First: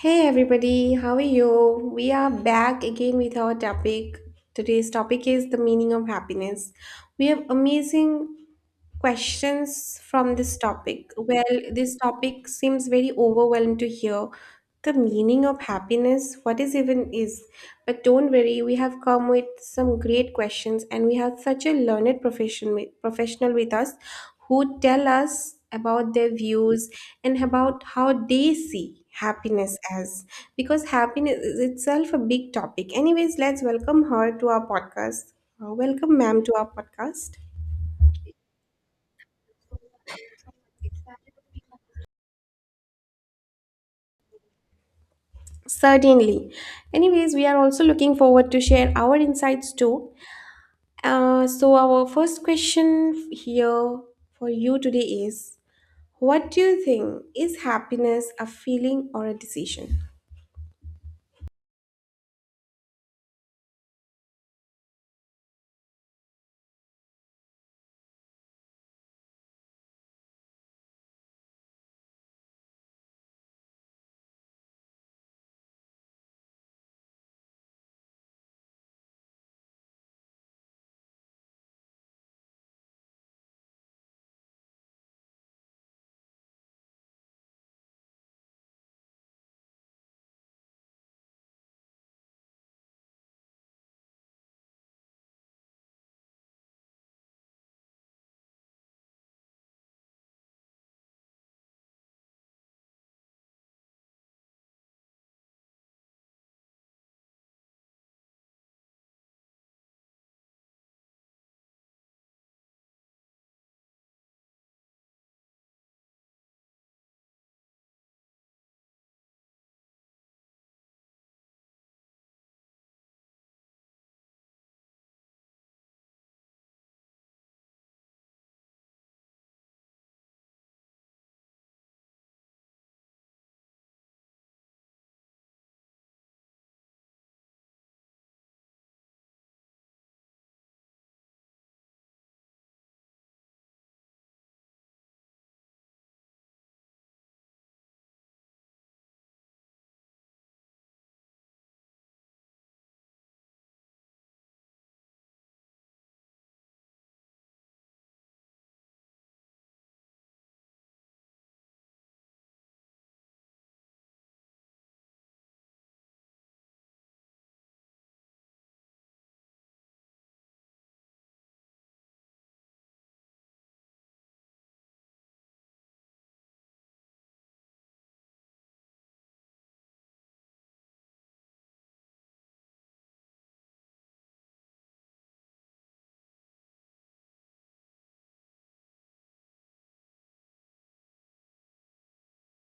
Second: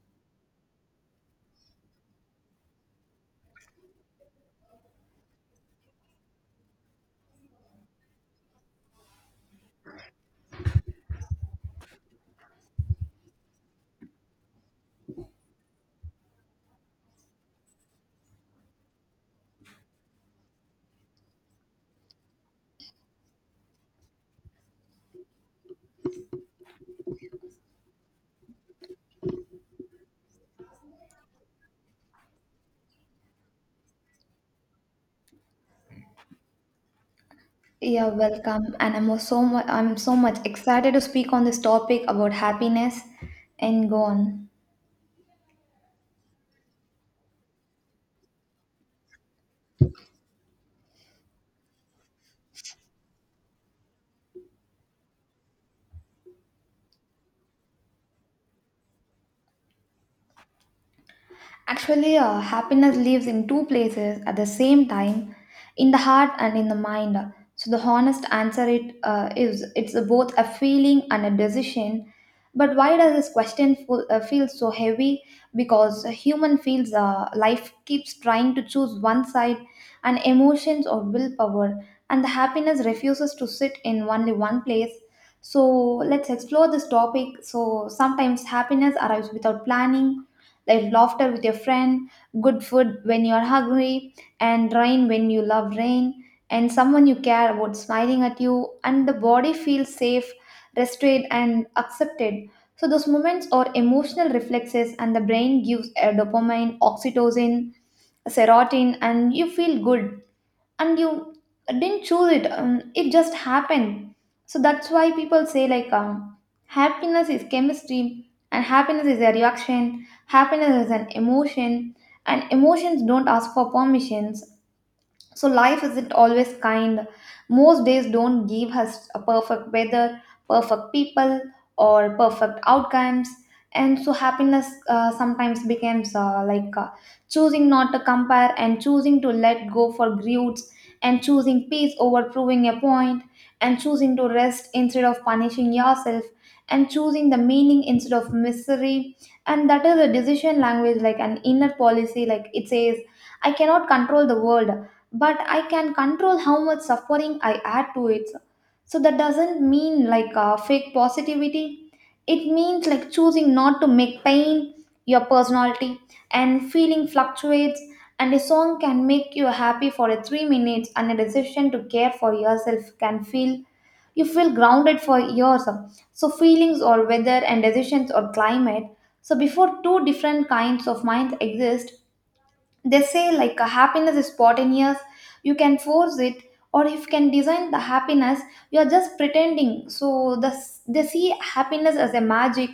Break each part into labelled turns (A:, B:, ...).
A: Hey everybody, how are you? We are back again with our topic. Today's topic is the meaning of happiness. We have amazing questions from this topic. Well, this topic seems very overwhelming to hear. The meaning of happiness, what is even is. But don't worry, we have come with some great questions and we have such a learned professional with us who tell us about their views and about how they see happiness as, because happiness is itself a big topic. Anyways, let's welcome her to our podcast. Welcome ma'am to our podcast.
B: Yeah, welcome. And I'm so much excited to speak on this topic about happiness and go on.
A: Certainly, anyways, we are also looking forward to share our insights too. So our first question here for you today is, what do you think is happiness, a feeling or a decision?
B: Actually, happiness lives in two places at the same time, in the heart and in the mind. So the honest answer it is it's both a feeling and a decision. But why does this question feel so heavy? Because a human feels life keeps trying to choose one side, and emotions or willpower, and the happiness refuses to sit in only one place. So let's explore this topic. So sometimes happiness arrives without planning, like laughter with your friend, good food when you are hungry, and rain when you love rain, and someone you care about smiling at you, and the body feels safe, rested, and accepted. So those moments are emotional reflexes, and the brain gives a dopamine, oxytocin, serotonin, and you feel good and you didn't choose it, it just happened. So that's why people say, like, happiness is chemistry, and happiness is a reaction, happiness is an emotion, and emotions don't ask for permissions. So life isn't always kind. Most days don't give us a perfect weather, perfect people, or perfect outcomes. And so happiness sometimes becomes like choosing not to compare, and choosing to let go for grudges, and choosing peace over proving a point, and choosing to rest instead of punishing yourself, and choosing the meaning instead of misery. And that is a decision language, like an inner policy, like it says, I cannot control the world, but I can control how much suffering I add to it. So that doesn't mean like fake positivity, it means like choosing not to make pain your personality. And feeling fluctuates, and a song can make you happy for a 3 minutes, and a decision to care for yourself can feel, you feel grounded for years. So feelings or weather, and decisions or climate. So before two different kinds of minds exist, they say like a happiness is spontaneous, you can force it, or if you can design the happiness, you are just pretending. So they see happiness as a magic,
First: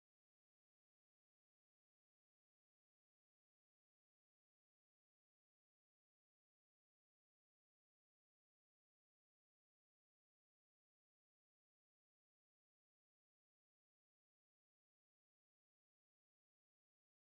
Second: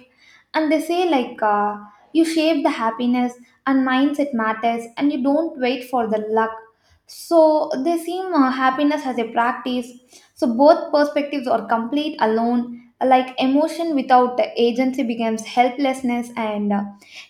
B: and they say like, you shape the happiness, and mindset matters, and you don't wait for the luck. So they see happiness as a practice. So both perspectives are complete alone, like emotion without agency becomes helplessness, and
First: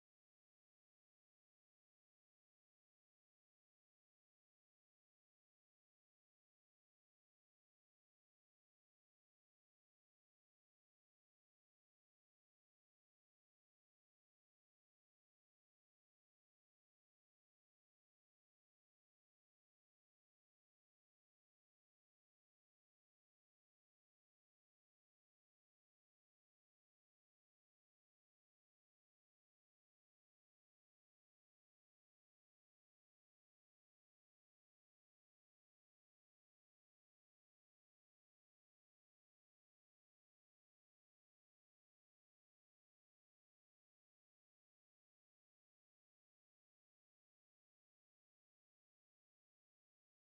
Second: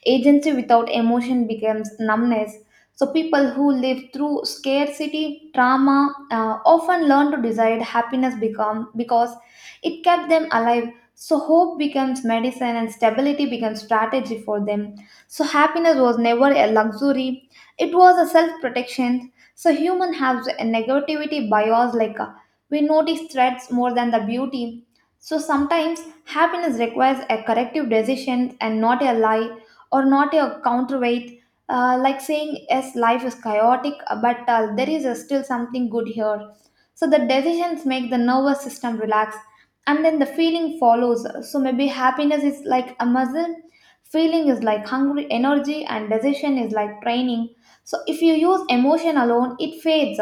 B: agency without emotion becomes numbness. So, people who live through scarcity, trauma, often learn to desire happiness because it kept them alive. So, hope becomes medicine and stability becomes strategy for them. So, happiness was never a luxury, it was a self protection. So, human has a negativity bias, like, we notice threats more than the beauty. So, sometimes happiness requires a corrective decision, and not a lie or not a counterweight, like saying yes, life is chaotic, but there is still something good here. So the decisions make the nervous system relax, and then the feeling follows. So maybe happiness is like a muscle, feeling is like hungry energy, and decision is like training. So if you use emotion alone, it fades.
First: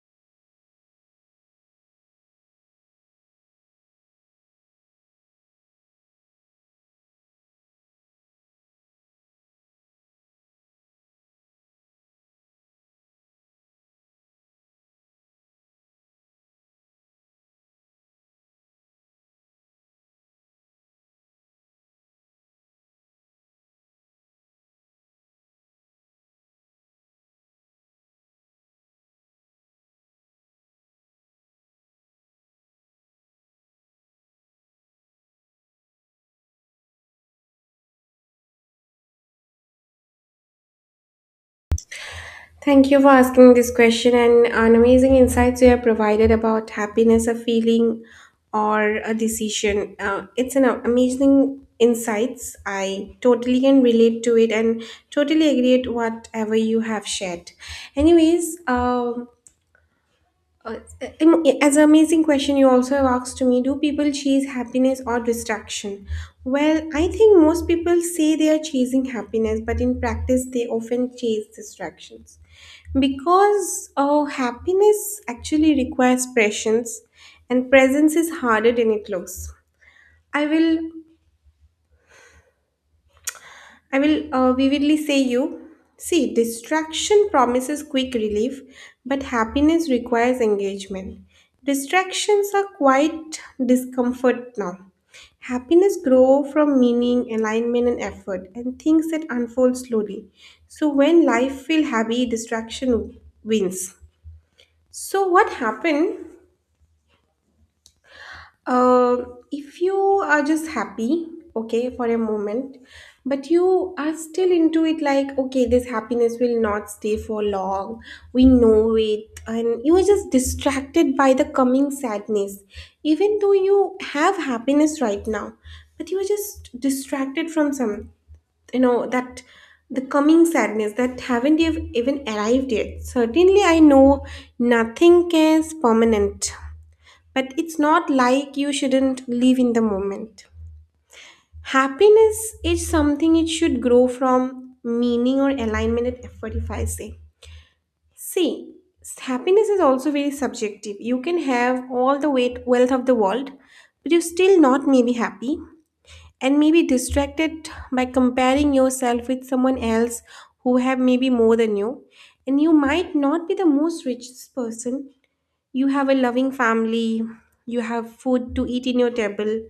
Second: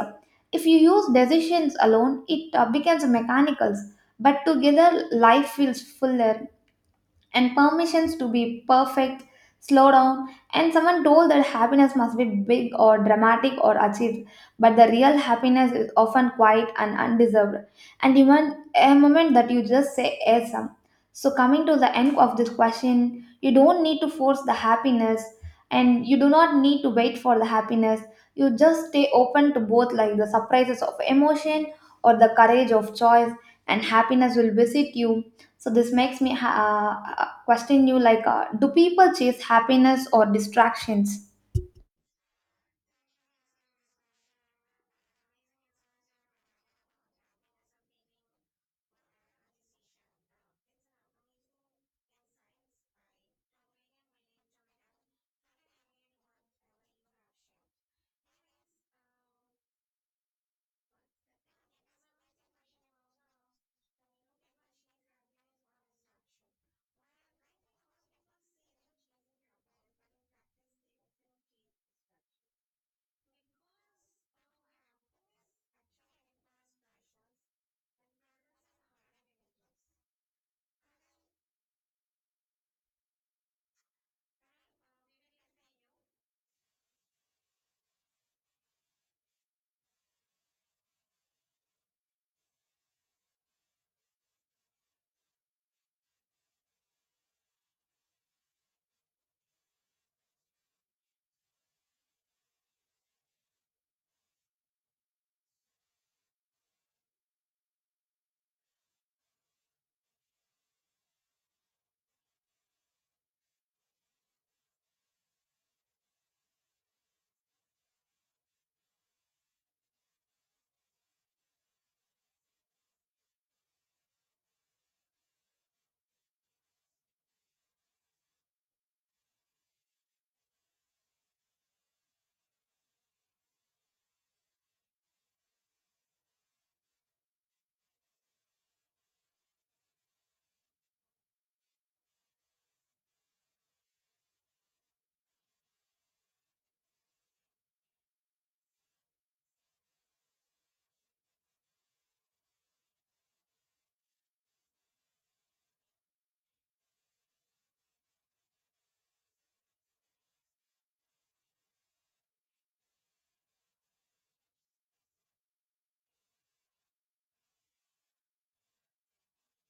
B: If you use decisions alone, it becomes mechanicals. But together life feels fuller. And permissions to be perfect, slow down, and someone told that happiness must be big or dramatic or achieved, but the real happiness is often quiet and undeserved, and even a moment that you just say yes. So, coming to the end of this question, you don't need to force the happiness, and you do not need to wait for the happiness. You just stay open to both, like the surprises of emotion or the courage of choice, and happiness will visit you. So this makes me question you like, do people chase happiness or distractions?
A: Thank you for asking this question and an amazing insights you have provided about happiness, a feeling, or a decision. It's an amazing insights. I totally can relate to it and totally agree with whatever you have shared. Anyways, uh, as an amazing question you also have asked to me, do people chase happiness or distraction? Well, I think most people say they are chasing happiness, but in practice they often chase distractions, because happiness actually requires presence, and presence is harder than it looks. I will I will uh, vividly say you. See, distraction promises quick relief, but happiness requires engagement. Distractions are quite discomfort now. Happiness grow from meaning, alignment, and effort, and things that unfold slowly. So when life feel heavy, distraction wins. So what happened? If you are just happy, okay, for a moment, but you are still into it, like, okay, this happiness will not stay for long. We know it. And you are just distracted by the coming sadness. Even though you have happiness right now, but you are just distracted from some, you know, that the coming sadness that haven't even arrived yet. Certainly, I know nothing is permanent. But it's not like you shouldn't live in the moment. Happiness is something it should grow from meaning or alignment and effort, if I say. See, happiness is also very subjective. You can have all the weight, wealth of the world, but you're still not maybe happy, and maybe distracted by comparing yourself with someone else who have maybe more than you. And you might not be the most richest person, you have a loving family, you have food to eat in your table,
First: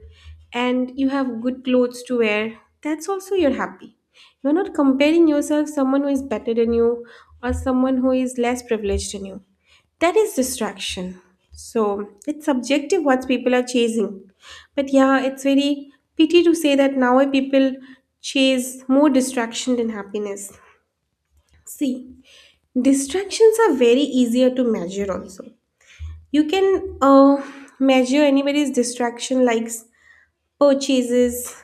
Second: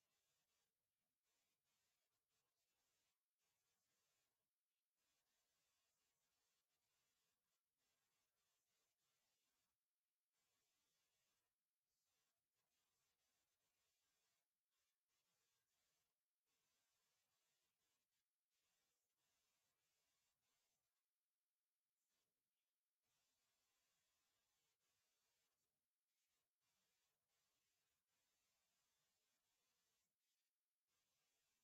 A: and you have good clothes to wear. That's also you're happy. You're not comparing yourself someone who is better than you or someone who is less privileged than you. That is distraction. So it's subjective what people are chasing. But yeah, it's very pity to say that now people chase more distraction than happiness. See, distractions are very easier to measure also. You can measure anybody's distraction likes purchases,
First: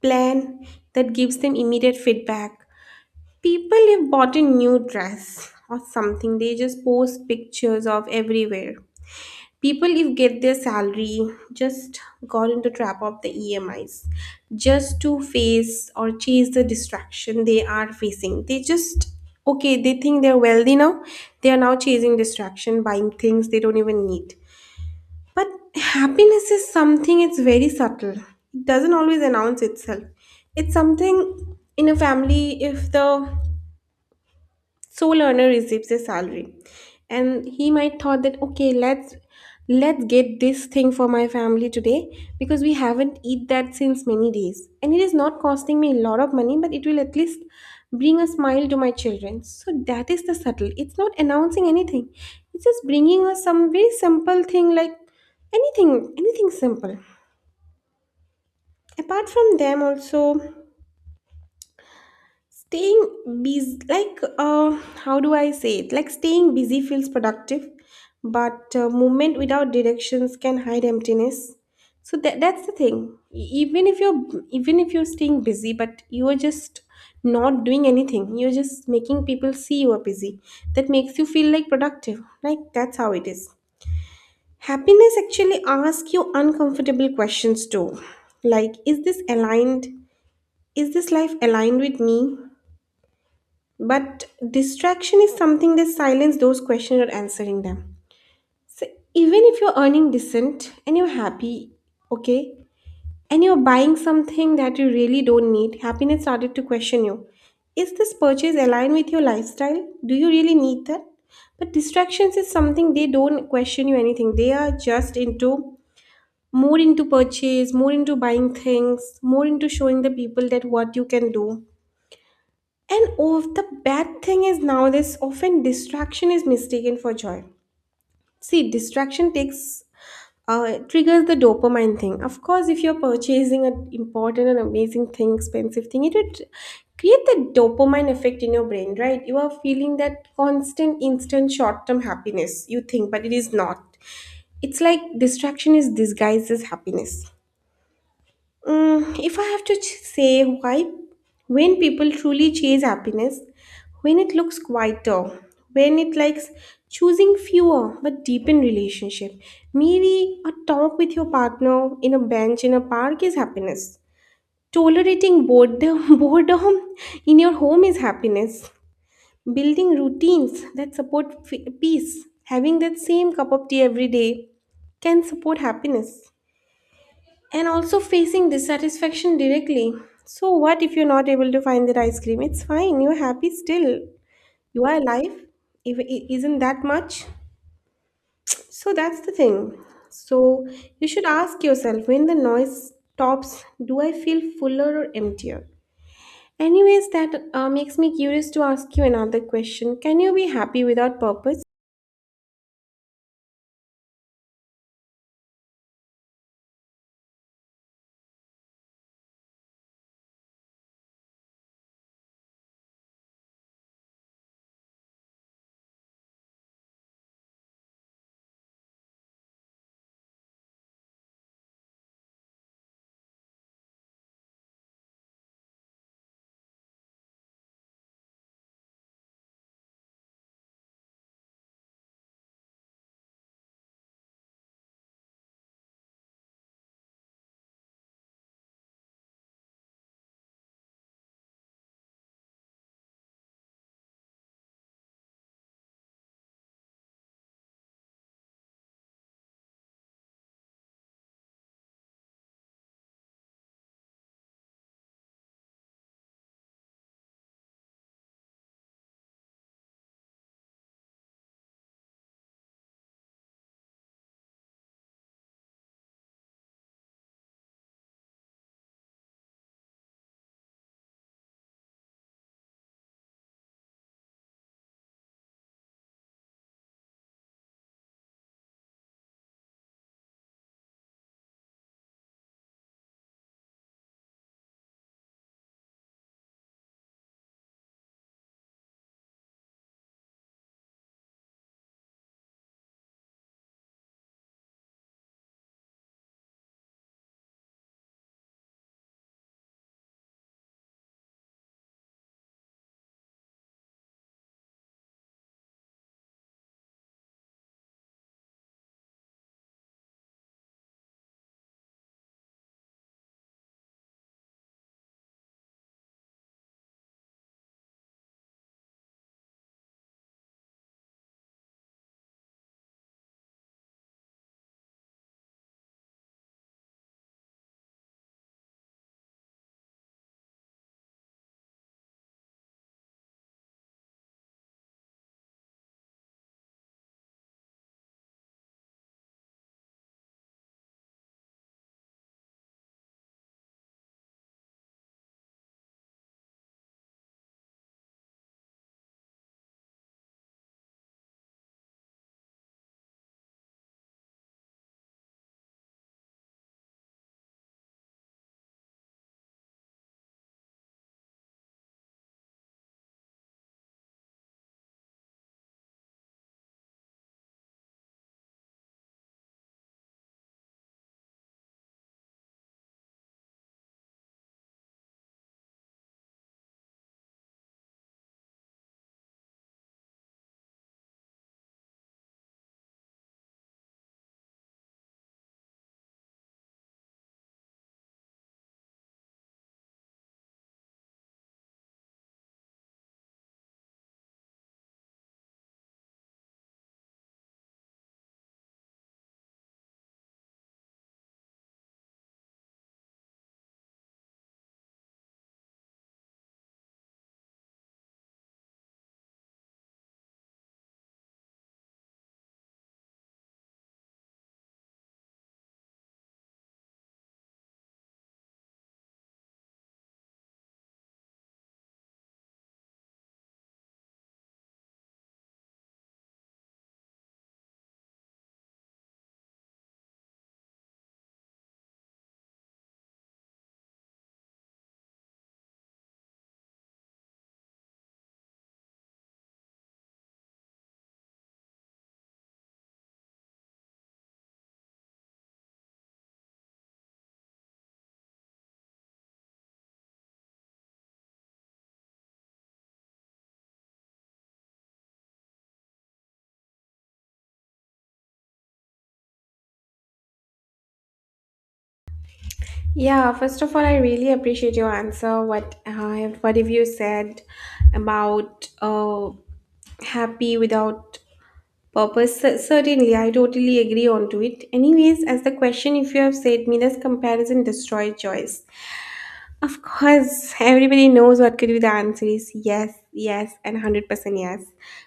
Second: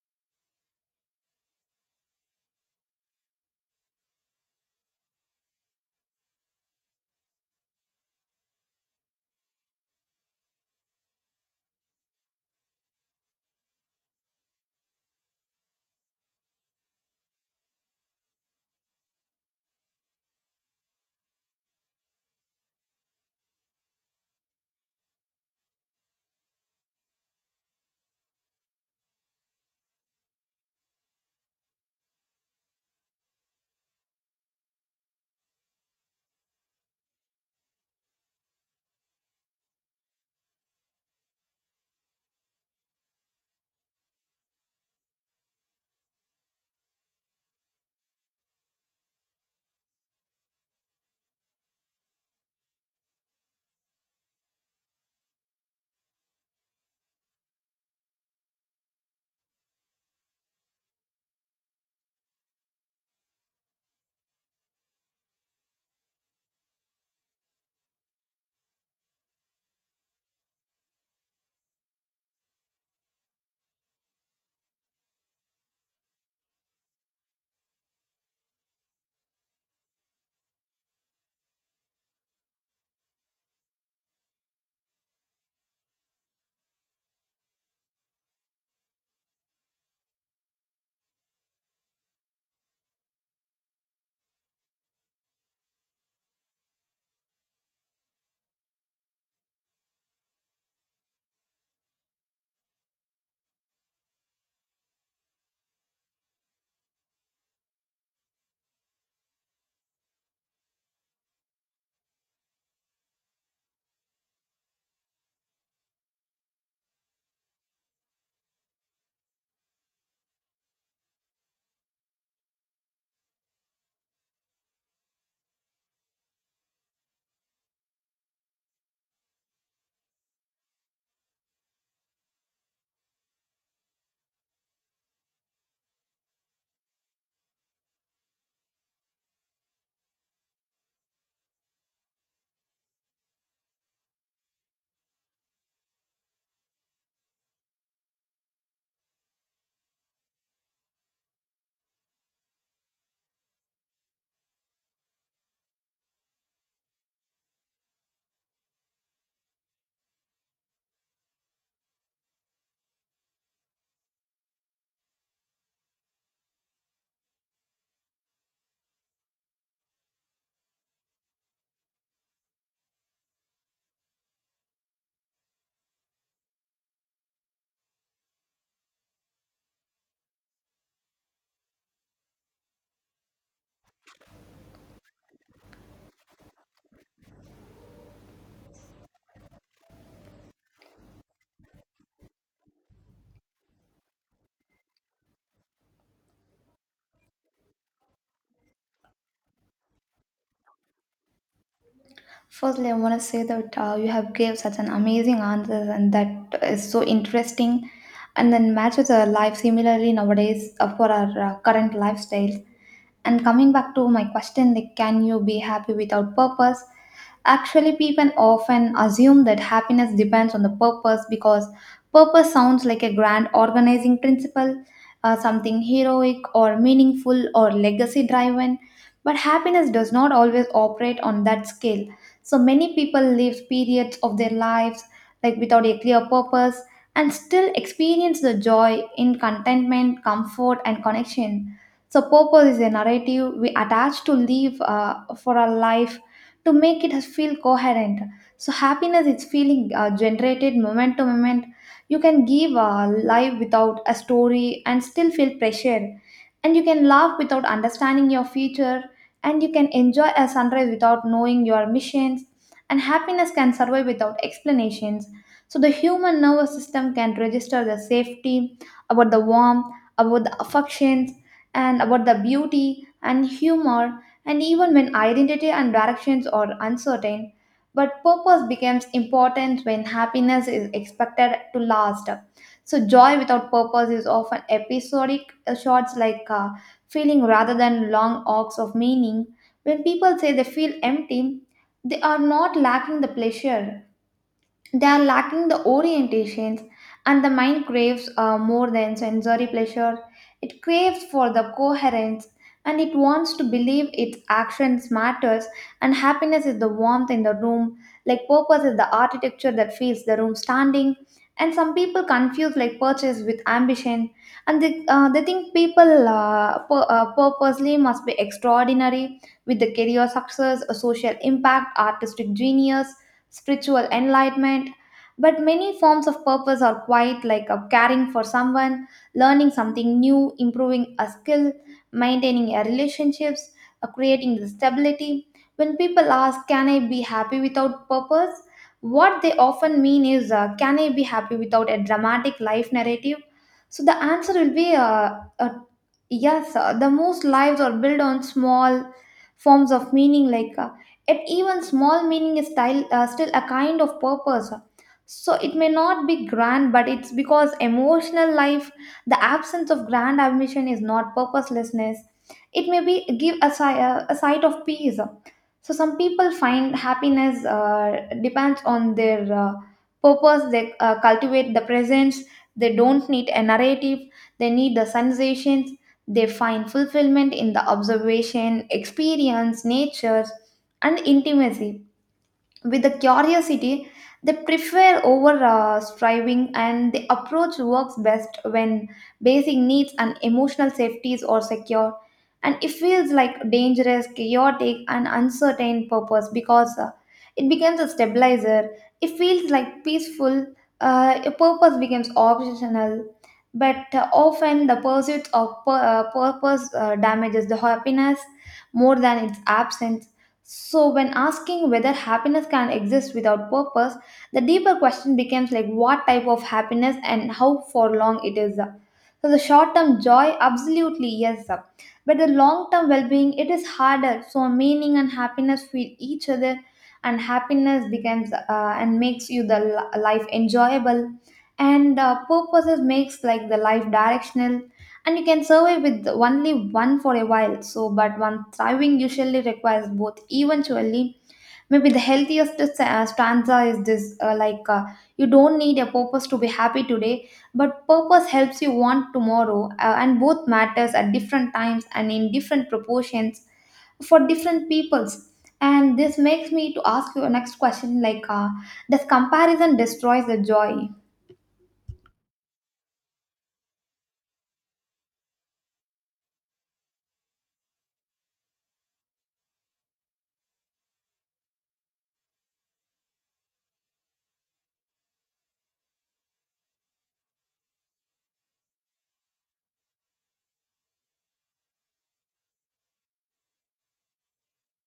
A: plan that gives them immediate feedback. People have bought a new dress or something, they just post pictures of everywhere. People if get their salary just got into trap of the EMIs just to face or chase the distraction they are facing. They just, okay, they think they're wealthy now. They are now chasing distraction, buying things they don't even need. But happiness is something it's very subtle. It doesn't always announce itself. It's something in a family, if the sole earner receives a salary and he might thought that, okay, let's get this thing for my family today, because we haven't eat that since many days, and it is not costing me a lot of money, but it will at least bring a smile to my children. So that is the subtle, it's not announcing anything, it's just bringing us some very simple thing, like anything, simple. Apart from them also, staying busy, like, uh, how do I say it, like staying busy feels productive, but movement without directions can hide emptiness. So that's the thing. Even if you're staying busy but you are just not doing anything, you're just making people see you are busy, that makes you feel like productive, like that's how it is. Happiness actually asks you uncomfortable questions too, like, is this aligned, is this life aligned with me? But distraction is something that silence those questions, you're answering them. So even if you're earning decent and you're happy, okay, and you're buying something that you really don't need, happiness started to question you. Is this purchase aligned with your lifestyle? Do you really need that? But distractions is something they don't question you anything. They are just into more into purchase, more into buying things, more into showing the people that what you can do. And oh, the bad thing is nowadays often distraction is mistaken for joy. See, distraction takes triggers the dopamine thing. Of course, if you're purchasing an important and amazing thing, expensive thing, it would create the dopamine effect in your brain, right? You are feeling that constant, instant, short-term happiness. You think, but it is not. It's like distraction is disguised as happiness. If I have to say why, when people truly chase happiness, when it looks quieter, when it likes choosing fewer but deepen relationship, maybe a talk with your partner in a bench in a park is happiness. Tolerating boredom, boredom in your home is happiness. Building routines that support peace, having that same cup of tea every day can support happiness, and also facing dissatisfaction directly. So, what if you're not able to find that ice cream? It's fine, you're happy still. You are alive. If it isn't that much. So, that's the thing. So, you should ask yourself, when the noise stops, do I feel fuller or emptier? Anyways, that makes me curious to ask you another question. Can you be happy without purpose?
B: Firstly, I want to say that you have gave such an amazing answers, and that is so interesting, and then matches our life similarly nowadays for our current lifestyle. And coming back to my question, like, can you be happy without purpose? Actually, people often assume that happiness depends on the purpose, because purpose sounds like a grand organizing principle, something heroic or meaningful or legacy driven. But happiness does not always operate on that scale. So many people live periods of their lives like without a clear purpose, and still experience the joy in contentment, comfort, and connection. So, purpose is a narrative we attach to live for our life, to make it feel coherent. So, happiness is feeling generated moment to moment. You can give a life without a story and still feel pressure. And you can laugh without understanding your future. And you can enjoy a sunrise without knowing your missions. And happiness can survive without explanations. So, the human nervous system can register the safety, about the warmth, about the affection and about the beauty and humor, and even when identity and directions are uncertain. But purpose becomes important when happiness is expected to last. So, joy without purpose is often episodic, shots like feeling rather than long arcs of meaning. When people say they feel empty, they are not lacking the pleasure, they are lacking the orientations, and the mind craves more than sensory pleasure. It craves for the coherence, and it wants to believe its actions matters, and happiness is the warmth in the room, like purpose is the architecture that feels the room standing. And some people confuse like purchase with ambition, and they think people purposely must be extraordinary, with the career success, a social impact, artistic genius, spiritual enlightenment. But many forms of purpose are quite like a caring for someone, learning something new, improving a skill, maintaining a relationships, creating the stability. When people ask, can I be happy without purpose? What they often mean is, can I be happy without a dramatic life narrative? So the answer will be yes, the most lives are built on small forms of meaning like. Yet even small meaning is style, still a kind of purpose. So it may not be grand, but it's because emotional life, the absence of grand ambition is not purposelessness. It may be give a, a sight of peace. So some people find happiness depends on their purpose. They cultivate the presence. They don't need a narrative. They need the sensations. They find fulfillment in the observation, experience, nature and intimacy with the curiosity they prefer over striving. And the approach works best when basic needs and emotional safeties are secure, and it feels like dangerous chaotic and uncertain purpose, because it becomes a stabilizer. It feels like peaceful, a purpose becomes optional. But often the pursuit of purpose damages the happiness more than its absence. So, when asking whether happiness can exist without purpose, the deeper question becomes like what type of happiness and how for long it is. So, the short term joy, absolutely yes, but the long term well being, it is harder. So, meaning and happiness feel each other, and happiness becomes and makes you the li- life enjoyable, and purposes makes like the life directional, and you can survive with only one for a while. So but one thriving usually requires both eventually. Maybe the healthiest stanza is this, like, you don't need a purpose to be happy today, but purpose helps you want tomorrow, and both matters at different times and in different proportions for different peoples. And this makes me to ask you a next question, like, does comparison destroys the joy?
A: Yeah, first of all, I really appreciate your answer. What have you said about happy without purpose? Certainly, I totally agree onto it. Anyways, as the question, if you have said me, does comparison destroy choice? Of course, everybody knows what could be the answer is yes, yes, and 100% yes.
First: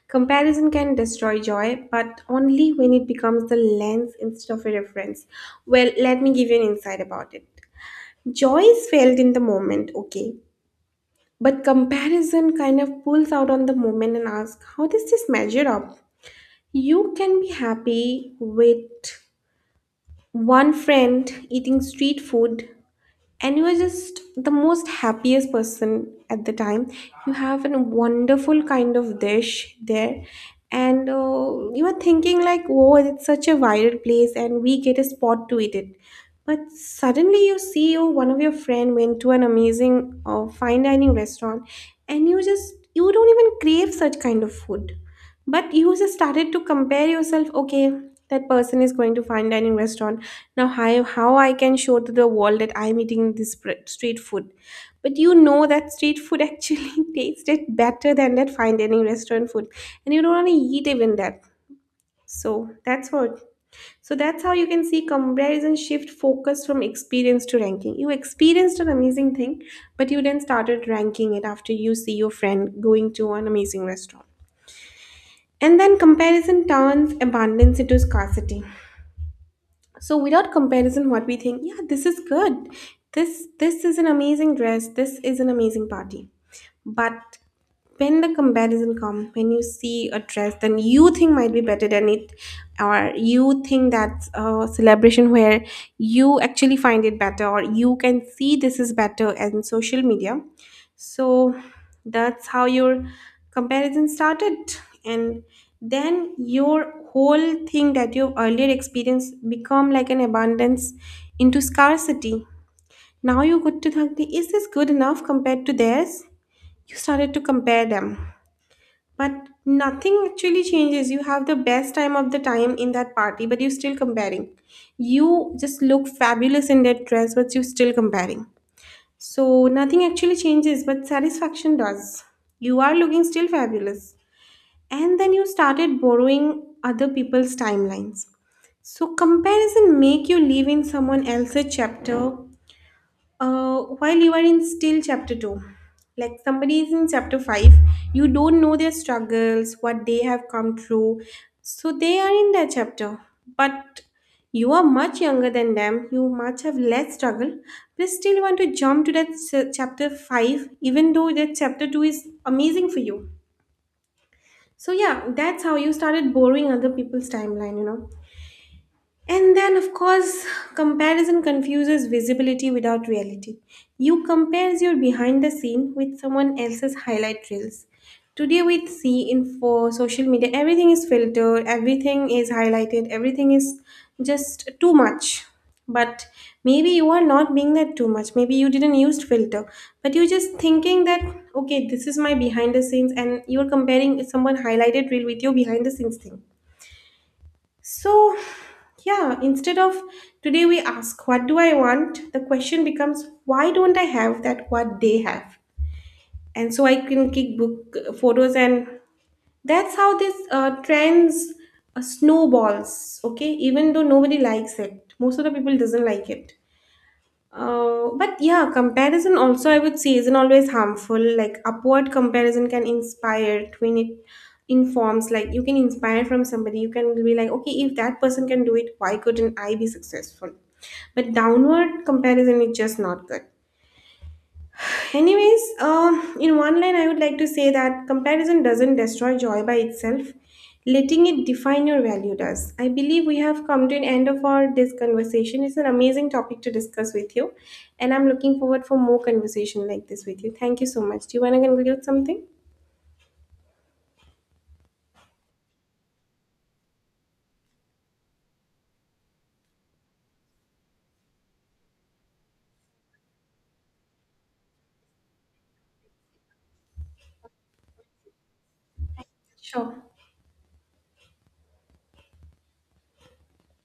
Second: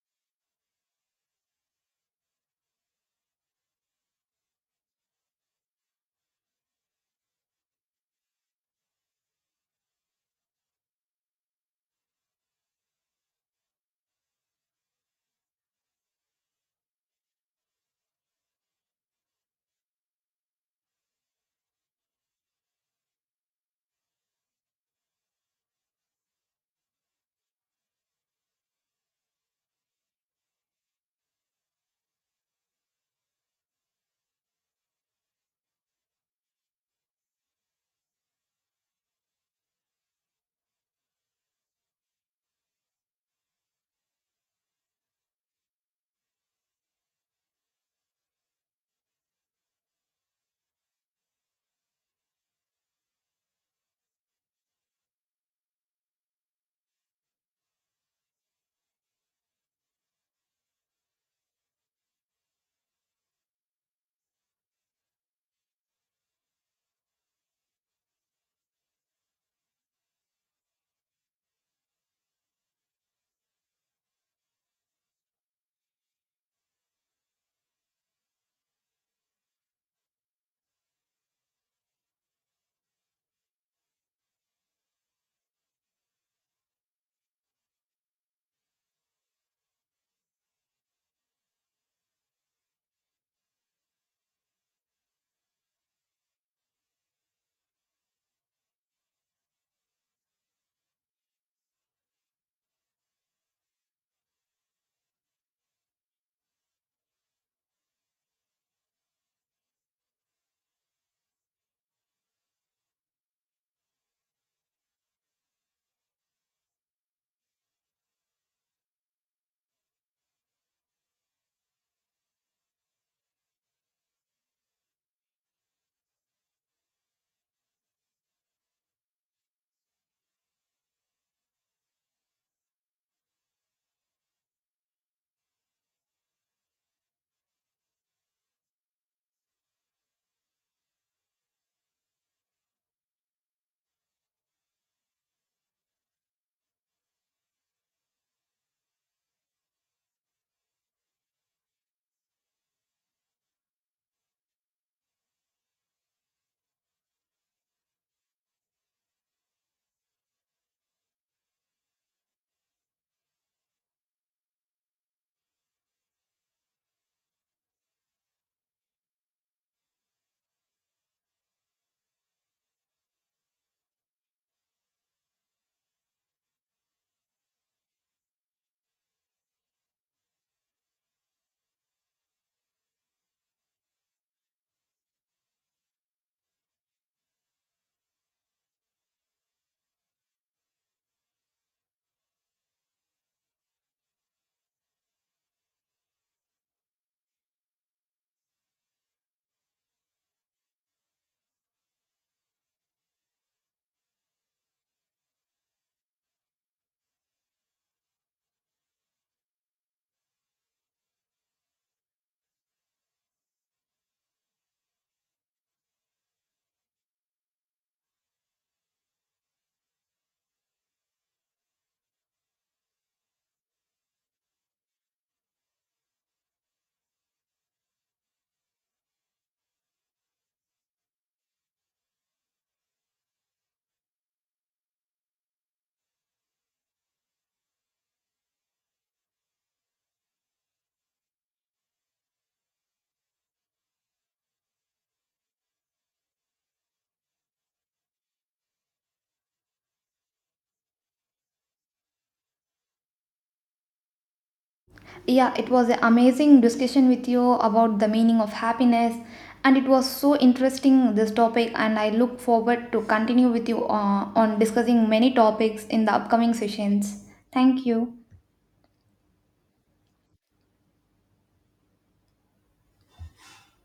A: Comparison can destroy joy, but only when it becomes the lens instead of a reference. Well, let me give you an insight about it. Joy is felt in the moment, okay. But comparison kind of pulls out on the moment and asks, how does this measure up? You can be happy with one friend eating street food, and you are just the most happiest person at the time. You have a wonderful kind of dish there, and you are thinking like, oh, it's such a viral place and we get a spot to eat it. But suddenly you see, oh, one of your friend went to an amazing fine dining restaurant, and you just, you don't even crave such kind of food, but you just started to compare yourself. Okay, that person is going to fine dining restaurant, now, how I can show to the world that I'm eating this street food. But you know that street food actually tasted better than that fine dining restaurant food. And you don't want to eat even that. So that's what. So that's how you can see comparison shift focus from experience to ranking. You experienced an amazing thing, but you then started ranking it after you see your friend going to an amazing restaurant. And then comparison turns abundance into scarcity. So without comparison what we think, yeah, this is good, this is an amazing dress, this is an amazing party. But when the comparison comes, when you see a dress then you think might be better than it, or you think that's a celebration where you actually find it better, or you can see this is better in social media. So that's how your comparison started, and then your whole thing that you earlier experienced become like an abundance into scarcity. Now you go to think, is this good enough compared to theirs? You started to compare them. But nothing actually changes, you have the best time of the time in that party but you're still comparing. You just look fabulous in that dress but you're still comparing. So nothing actually changes but satisfaction does. You are looking still fabulous. And then you started borrowing other people's timelines. So comparison make you live in someone else's chapter, while you are in still chapter 2, like somebody is in chapter 5. You don't know their struggles what they have come through, so they are in that chapter. But you are much younger than them, you much have less struggle, but still want to jump to that chapter 5 even though that chapter 2 is amazing for you. So yeah, that's how you started borrowing other people's timeline, you know. And then, of course, comparison confuses visibility without reality. You compare your behind the scene with someone else's highlight reels. Today, we see in for social media, everything is filtered, everything is highlighted, everything is just too much. But maybe you are not being that too much. Maybe you didn't use filter, but you're just thinking that, okay, this is my behind the scenes, and you're comparing someone highlighted reel with your behind the scenes thing. So, yeah, instead of today we ask, what do I want? The question becomes, why don't I have that what they have? And so I can kick book photos, and that's how this trends snowballs, okay? Even though nobody likes it, most of the people doesn't like it. But yeah, comparison also I would say isn't always harmful. Like upward comparison can inspire when it informs, like you can inspire from somebody, you can be like, okay, if that person can do it, why couldn't I be successful? But downward comparison is just not good. Anyways, in one line, I would like to say that comparison doesn't destroy joy by itself. Letting it define your value does. I believe we have come to an end of our this conversation. It's an amazing topic to discuss with you, and I'm looking forward for more conversation like this with you. Thank you so much. Do you want to conclude something?
B: Yeah, it was an amazing discussion with you about the meaning of happiness, and it was so interesting this topic, and I look forward to continue with you on discussing many topics in the upcoming sessions. Thank you.
A: Sure.